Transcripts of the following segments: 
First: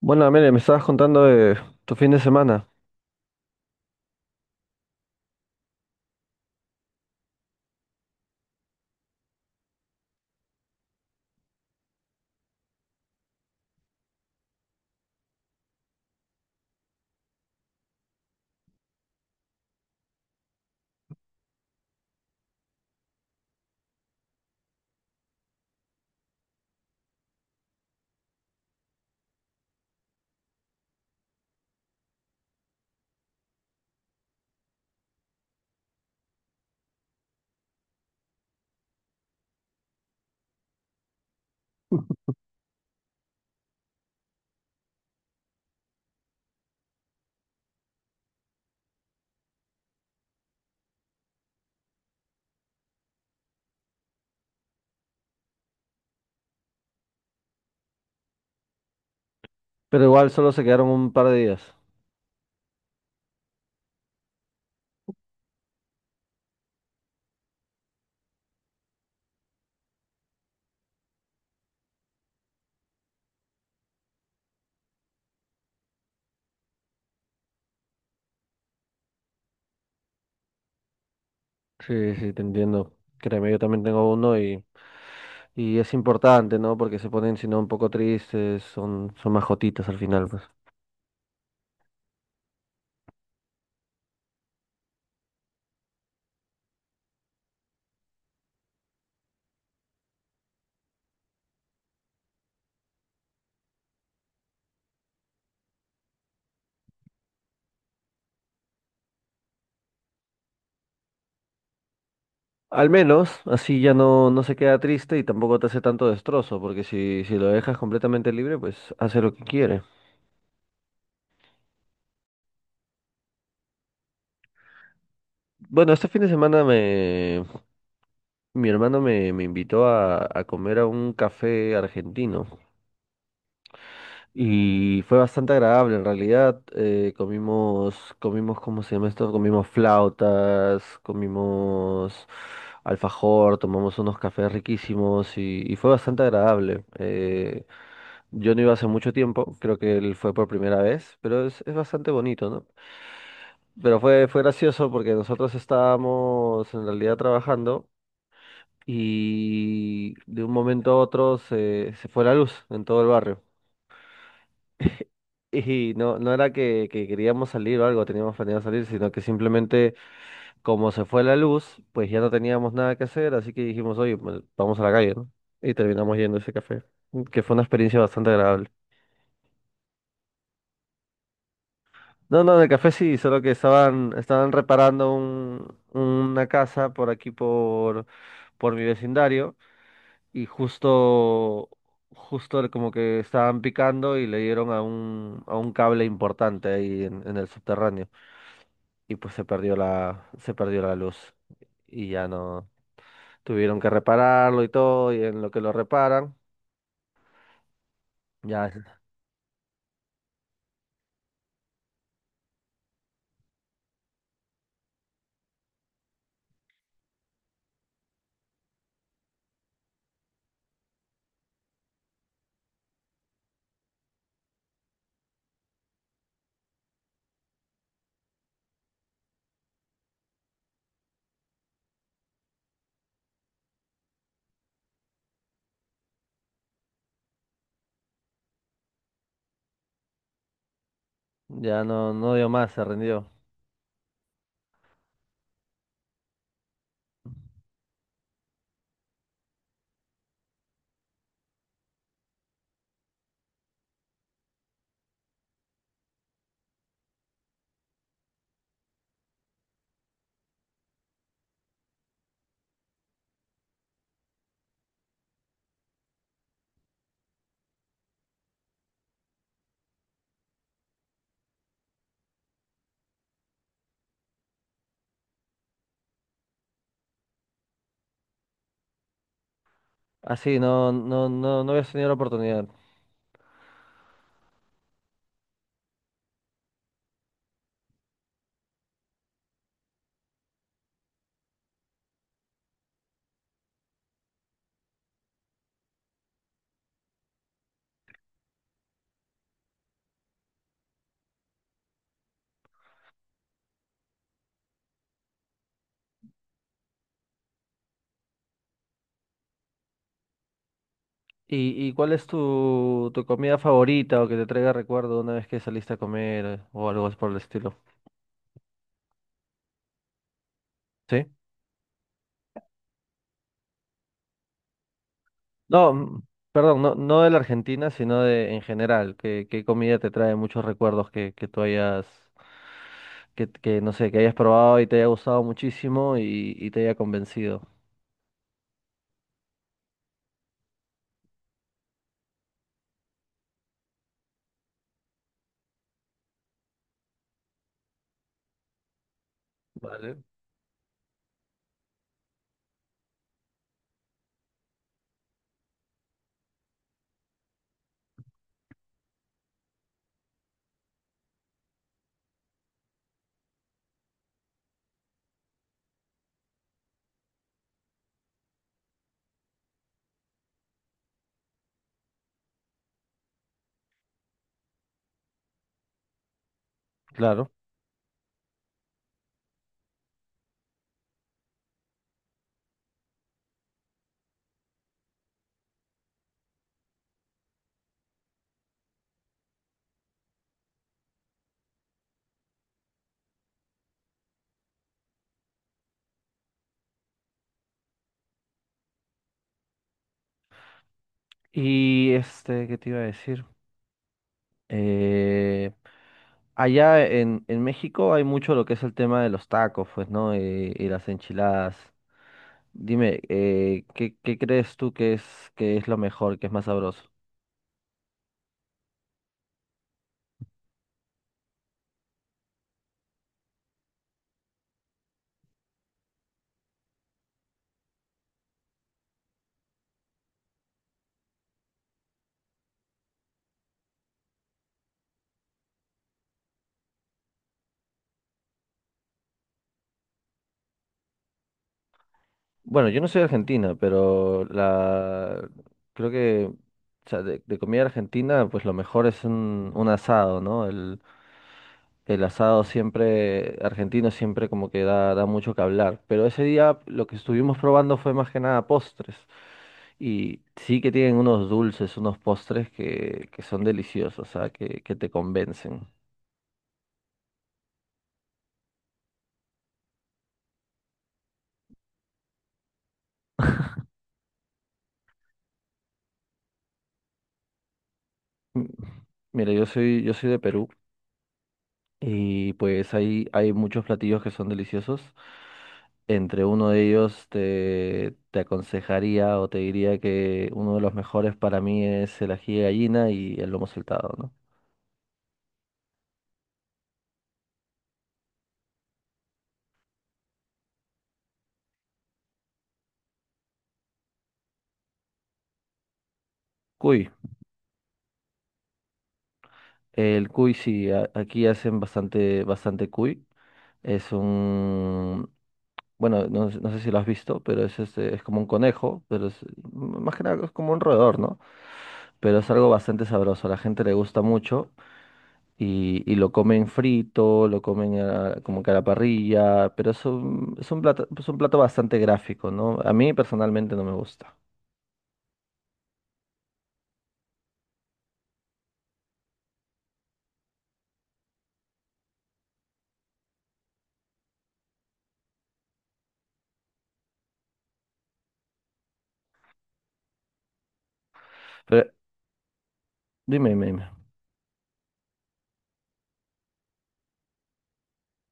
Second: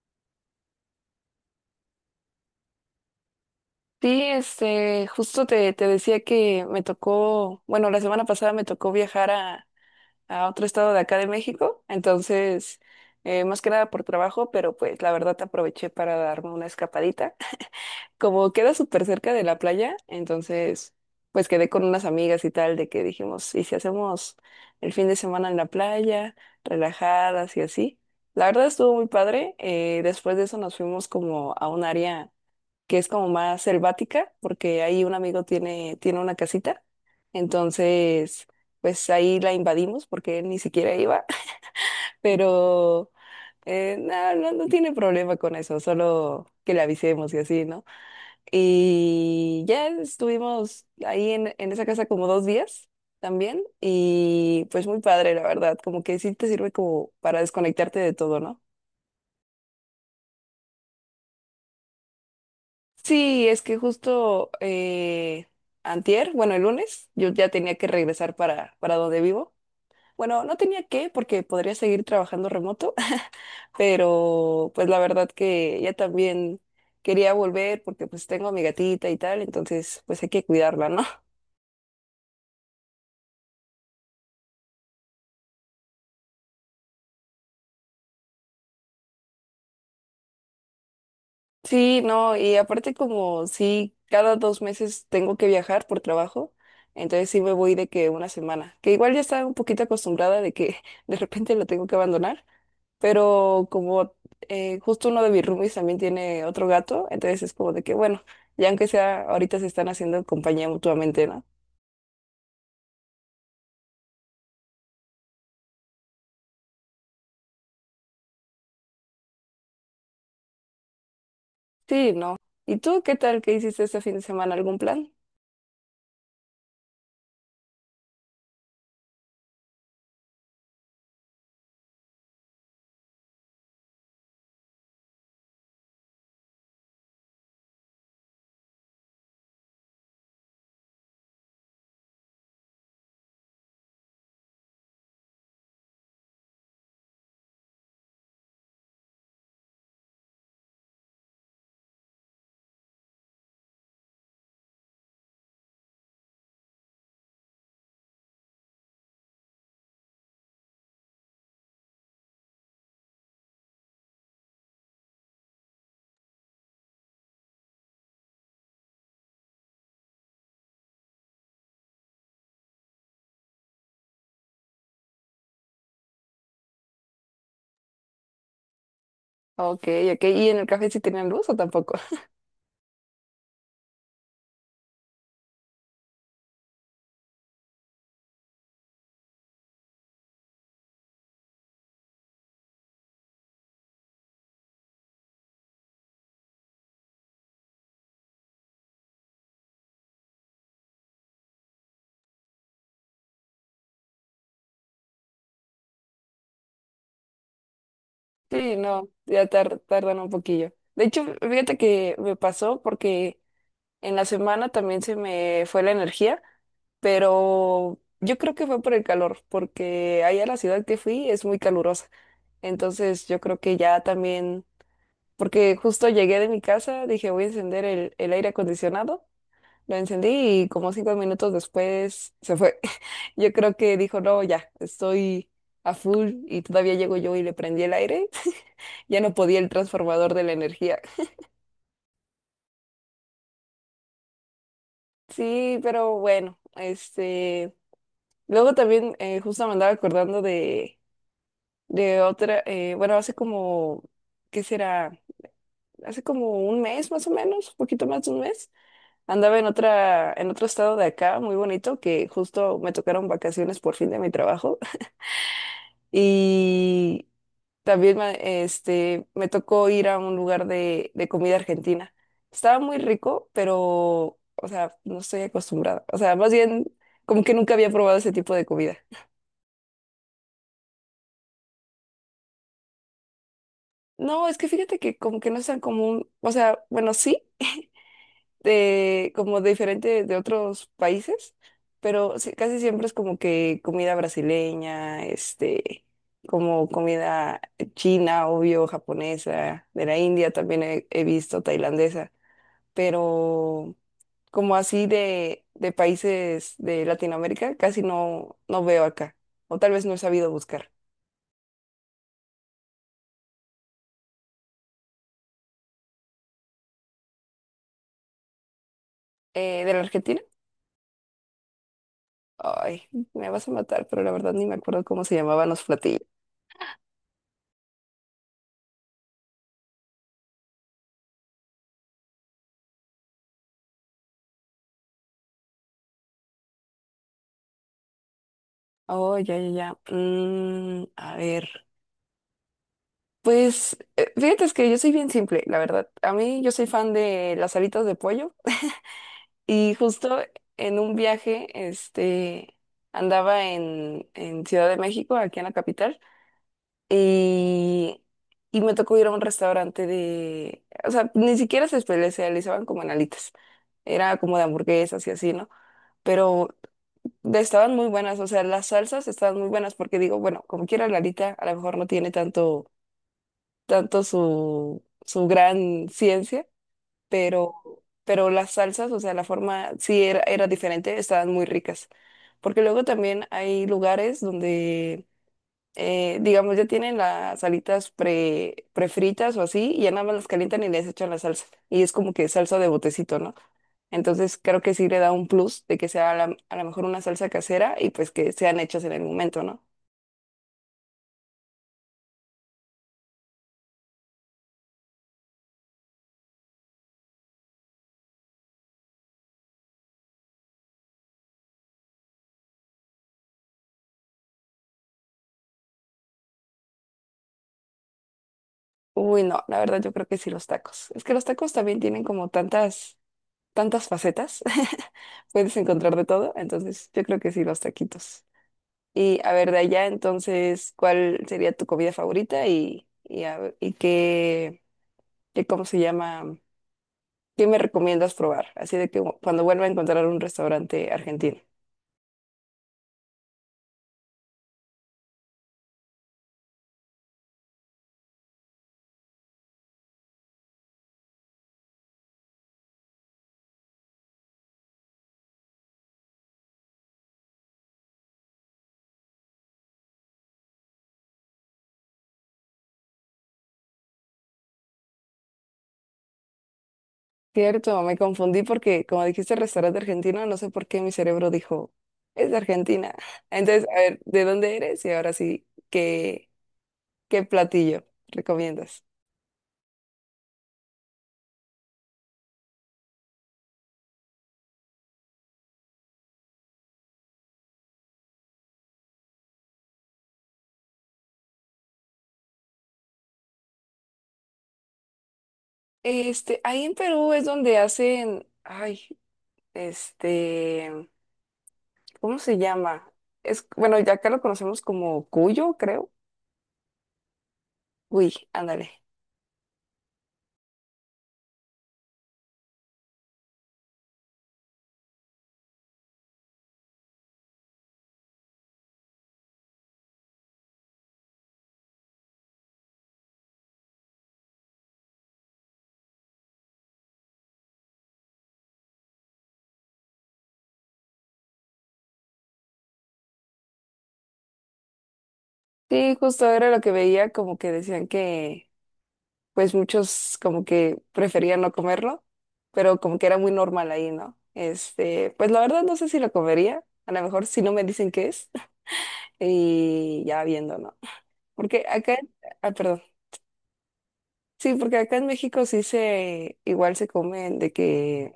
Bueno, Amelia, me estabas contando de tu fin de semana, Sí, justo te decía que me tocó, bueno, la semana pasada me tocó viajar a otro estado de acá de México, entonces, más que nada por trabajo, pero pues la verdad te aproveché para darme una escapadita. Como queda súper cerca de la playa, entonces, pues quedé con unas amigas y tal, de que dijimos, ¿y si hacemos el fin de semana en la playa, relajadas y así? La verdad estuvo muy padre, después de eso nos fuimos como a un área que es como más selvática, porque ahí un amigo tiene una casita, entonces pues ahí la invadimos porque él ni siquiera iba, pero no, no, no tiene problema con eso, solo que le avisemos y así, ¿no? Y ya estuvimos ahí en esa casa como dos días también y pues muy padre, la verdad, como que sí te sirve como para desconectarte de todo, ¿no? pero igual solo se quedaron un par de días. Sí, es que justo antier, bueno, el lunes, yo ya tenía que regresar para donde vivo. Bueno, no tenía que porque podría seguir trabajando remoto, pero pues la verdad que ya también quería volver porque pues tengo a mi gatita y tal, entonces pues hay que cuidarla, ¿no? Sí, sí, te entiendo. Créeme, yo también tengo uno y es importante, ¿no? Porque se ponen, si no, un poco tristes, son más jotitas al final, pues. Sí, no, y aparte como sí, cada dos meses tengo que viajar por trabajo, entonces sí me voy de que una semana, que igual ya estaba un poquito acostumbrada de que de repente lo tengo que abandonar. Pero como justo uno de mis roomies también tiene otro gato, entonces es como de que, bueno, ya aunque sea, ahorita se están haciendo compañía mutuamente, ¿no? Al menos, así ya no se queda triste y tampoco te hace tanto destrozo, porque si lo dejas completamente libre, pues hace lo que quiere. Sí, no. ¿Y tú qué tal? ¿Qué hiciste este fin de semana? ¿Algún plan? Bueno, este fin de semana mi hermano me invitó a comer a un café argentino. Y fue bastante agradable en realidad. Comimos, ¿cómo se llama esto? Comimos flautas, comimos alfajor, tomamos unos cafés riquísimos y fue bastante agradable. Yo no iba hace mucho tiempo, creo que él fue por primera vez, pero es bastante bonito, ¿no? Pero fue gracioso porque nosotros estábamos en realidad trabajando y de un momento a otro se fue la luz en todo el barrio. Y no, no era que queríamos salir o algo, teníamos planeado salir, sino que simplemente como se fue la luz, pues ya no teníamos nada que hacer, así que dijimos, oye, pues, vamos a la calle, ¿no? Y terminamos yendo a ese café, que fue una experiencia bastante agradable. Ok, ok. ¿Y en el café sí tenían luz o tampoco? No, no, en el café sí, solo que estaban reparando una casa por aquí, por mi vecindario, y justo, justo como que estaban picando y le dieron a a un cable importante ahí en el subterráneo. Y pues se perdió se perdió la luz y ya no tuvieron que repararlo y todo y en lo que lo reparan ya Sí, no, ya tardan un poquillo. De hecho, fíjate que me pasó porque en la semana también se me fue la energía, pero yo creo que fue por el calor, porque allá la ciudad que fui es muy calurosa. Entonces yo creo que ya también, porque justo llegué de mi casa, dije voy a encender el aire acondicionado, lo encendí y como cinco minutos después se fue. Yo creo que dijo, no, ya, estoy a full y todavía llego yo y le prendí el aire, ya no podía el transformador de la energía. ya no dio más, se rindió. Sí, pero bueno, luego también justo me andaba acordando de otra, bueno, hace como, ¿qué será? Hace como un mes más o menos, un poquito más de un mes. Andaba en otra, en otro estado de acá, muy bonito, que justo me tocaron vacaciones por fin de mi trabajo. Y también me, me tocó ir a un lugar de comida argentina. Estaba muy rico, pero, o sea, no estoy acostumbrada. O sea, más bien, como que nunca había probado ese tipo de comida. Así no habías tenido la oportunidad. No, es que fíjate que como que no es tan común. O sea, bueno, sí, de, como diferente de otros países, pero sí, casi siempre es como que comida brasileña, como comida china, obvio, japonesa, de la India también he visto tailandesa, pero como así de países de Latinoamérica, casi no, no veo acá, o tal vez no he sabido buscar. Y cuál es tu comida favorita o que te traiga recuerdo una vez que saliste a comer o algo por el estilo? ¿De la Argentina? ¿Sí? Ay, me vas a matar, pero la verdad ni me acuerdo cómo se llamaban los No, platillos. Perdón, no, no de la Argentina, sino de en general. ¿Qué, qué comida te trae muchos recuerdos que tú hayas, que no sé, que hayas probado y te haya gustado muchísimo y te haya convencido? Oh, ya, ya, ya. Mm, a ver. Pues fíjate es que yo soy bien simple, la verdad. A mí yo soy fan de las alitas de pollo y Vale. justo en un viaje, andaba en Ciudad de México, aquí en la capital, y, y me tocó ir a un restaurante de, o sea, ni siquiera se especializaban como en alitas, era como de hamburguesas y así, ¿no? Pero estaban muy buenas, o sea, las salsas estaban muy buenas porque digo, bueno, como quiera la alita, a lo mejor no tiene tanto tanto su gran ciencia, Claro. pero, pero las salsas, o sea, la forma sí era, era diferente, estaban muy ricas. Porque luego también hay lugares donde, digamos, ya tienen las alitas prefritas o así, y ya nada más las calientan y les echan la salsa. Y es como que salsa de botecito, ¿no? Entonces creo que sí le da un plus de que sea a lo mejor una salsa casera y pues que sean hechas en el momento, ¿no? Y este, ¿qué te iba a decir? Eh, allá en México hay mucho lo que es el tema de los tacos, pues, ¿no? Y las enchiladas. Dime, ¿qué, qué crees tú que es lo mejor, que es más sabroso? Uy, no, la verdad yo creo que sí los tacos. Es que los tacos también tienen como tantas tantas facetas, puedes encontrar de todo, entonces yo creo que sí, los taquitos. Y a ver, de allá, entonces, ¿cuál sería tu comida favorita y, y qué, qué, cómo se llama, qué me recomiendas probar? Así de que cuando vuelva a encontrar un restaurante argentino. Bueno, yo no soy argentina, pero la creo que, o sea, de comida argentina, pues lo mejor es un asado, ¿no? El asado siempre, argentino siempre como que da, da mucho que hablar. Pero ese día lo que estuvimos probando fue más que nada postres. Y sí que tienen unos dulces, unos postres que son deliciosos, o sea, que te convencen. Cierto, me confundí porque como dijiste restaurante argentino, no sé por qué mi cerebro dijo, es de Argentina. Entonces, a ver, ¿de dónde eres? Y ahora sí, ¿qué, qué platillo M- recomiendas? Mira, yo soy de Perú. Y pues hay muchos platillos que son deliciosos. Entre uno de ellos te, te aconsejaría o te diría que uno de los mejores para mí es el ají de gallina y el lomo saltado, ¿no? Ahí en Perú es donde hacen, ay, este, ¿cómo se llama? Es, bueno, ya acá lo conocemos como cuyo, creo. Cuy. Uy, ándale. El cuy sí, aquí hacen bastante, bastante cuy. Es un, bueno, no, no sé si lo has visto, pero es este, es como un conejo, pero es más que nada es como un roedor, ¿no? Pero es algo bastante sabroso, a la gente le gusta mucho y lo comen frito, lo comen como que a la parrilla, pero es un plato bastante gráfico, ¿no? A mí personalmente no me gusta. Sí, justo era lo que veía, como que decían que, pues muchos como que preferían no comerlo, pero como que era muy normal ahí, ¿no? Pues la verdad no sé si lo comería, a lo mejor si no me dicen qué es, y ya viendo, ¿no? Porque Pero acá, ah, perdón. dime, dime, dime. Sí, porque acá en México sí se, igual se comen de que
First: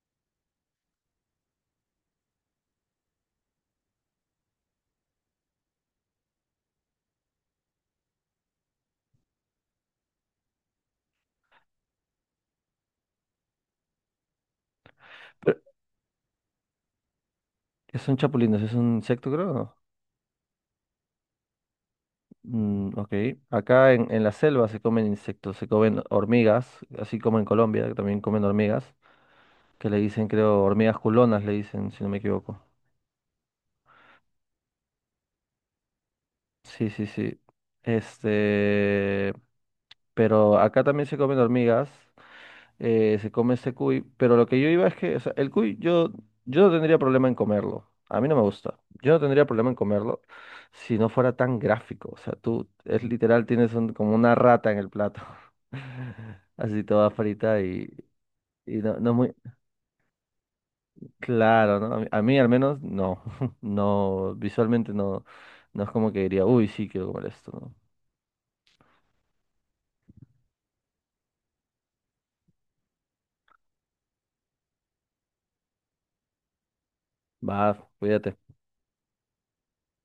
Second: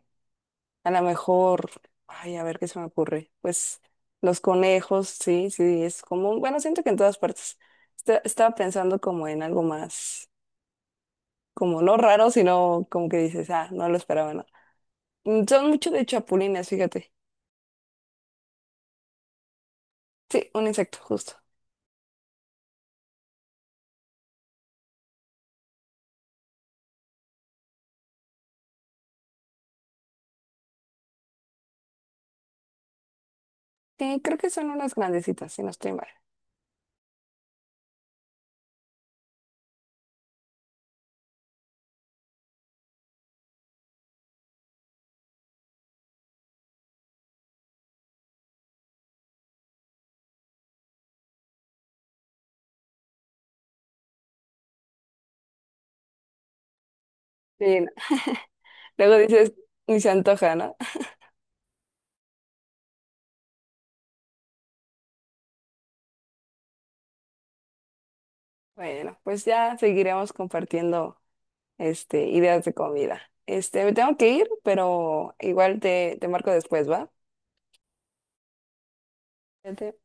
a lo mejor, ay, a ver qué se me ocurre. Pues los conejos, sí, sí, es común. Bueno, siento que en todas partes. Estaba pensando como en algo más, como no raro, sino como que dices, ah, no lo esperaba, no. Mm, Pero, son mucho de chapulines, fíjate. ¿qué son chapulines? ¿Es un insecto, creo? No. Sí, un insecto, justo. Mm, ok. Acá en la selva se comen insectos, se comen hormigas, así como en Colombia, que también comen hormigas, que le dicen, creo, hormigas culonas, le dicen, si no me equivoco. Sí, creo que son unas grandecitas, si no estoy mal. Sí, sí, sí. Este, pero acá también se comen hormigas se come este cuy, pero lo que yo iba es que, o sea, el cuy yo, yo no tendría problema en comerlo, a mí no me gusta, yo no tendría problema en comerlo si no fuera tan gráfico, o sea, tú es literal, tienes como una rata en el plato, así toda frita Sí, no. y no, no Luego muy dices, ni se antoja, ¿no? claro, ¿no? A mí al menos no, no, visualmente no, no es como que diría, uy, sí, quiero comer esto, ¿no? Bueno, pues ya seguiremos compartiendo ideas de comida. Me tengo que ir, pero igual te, te marco después, ¿va? Va, cuídate. Sede.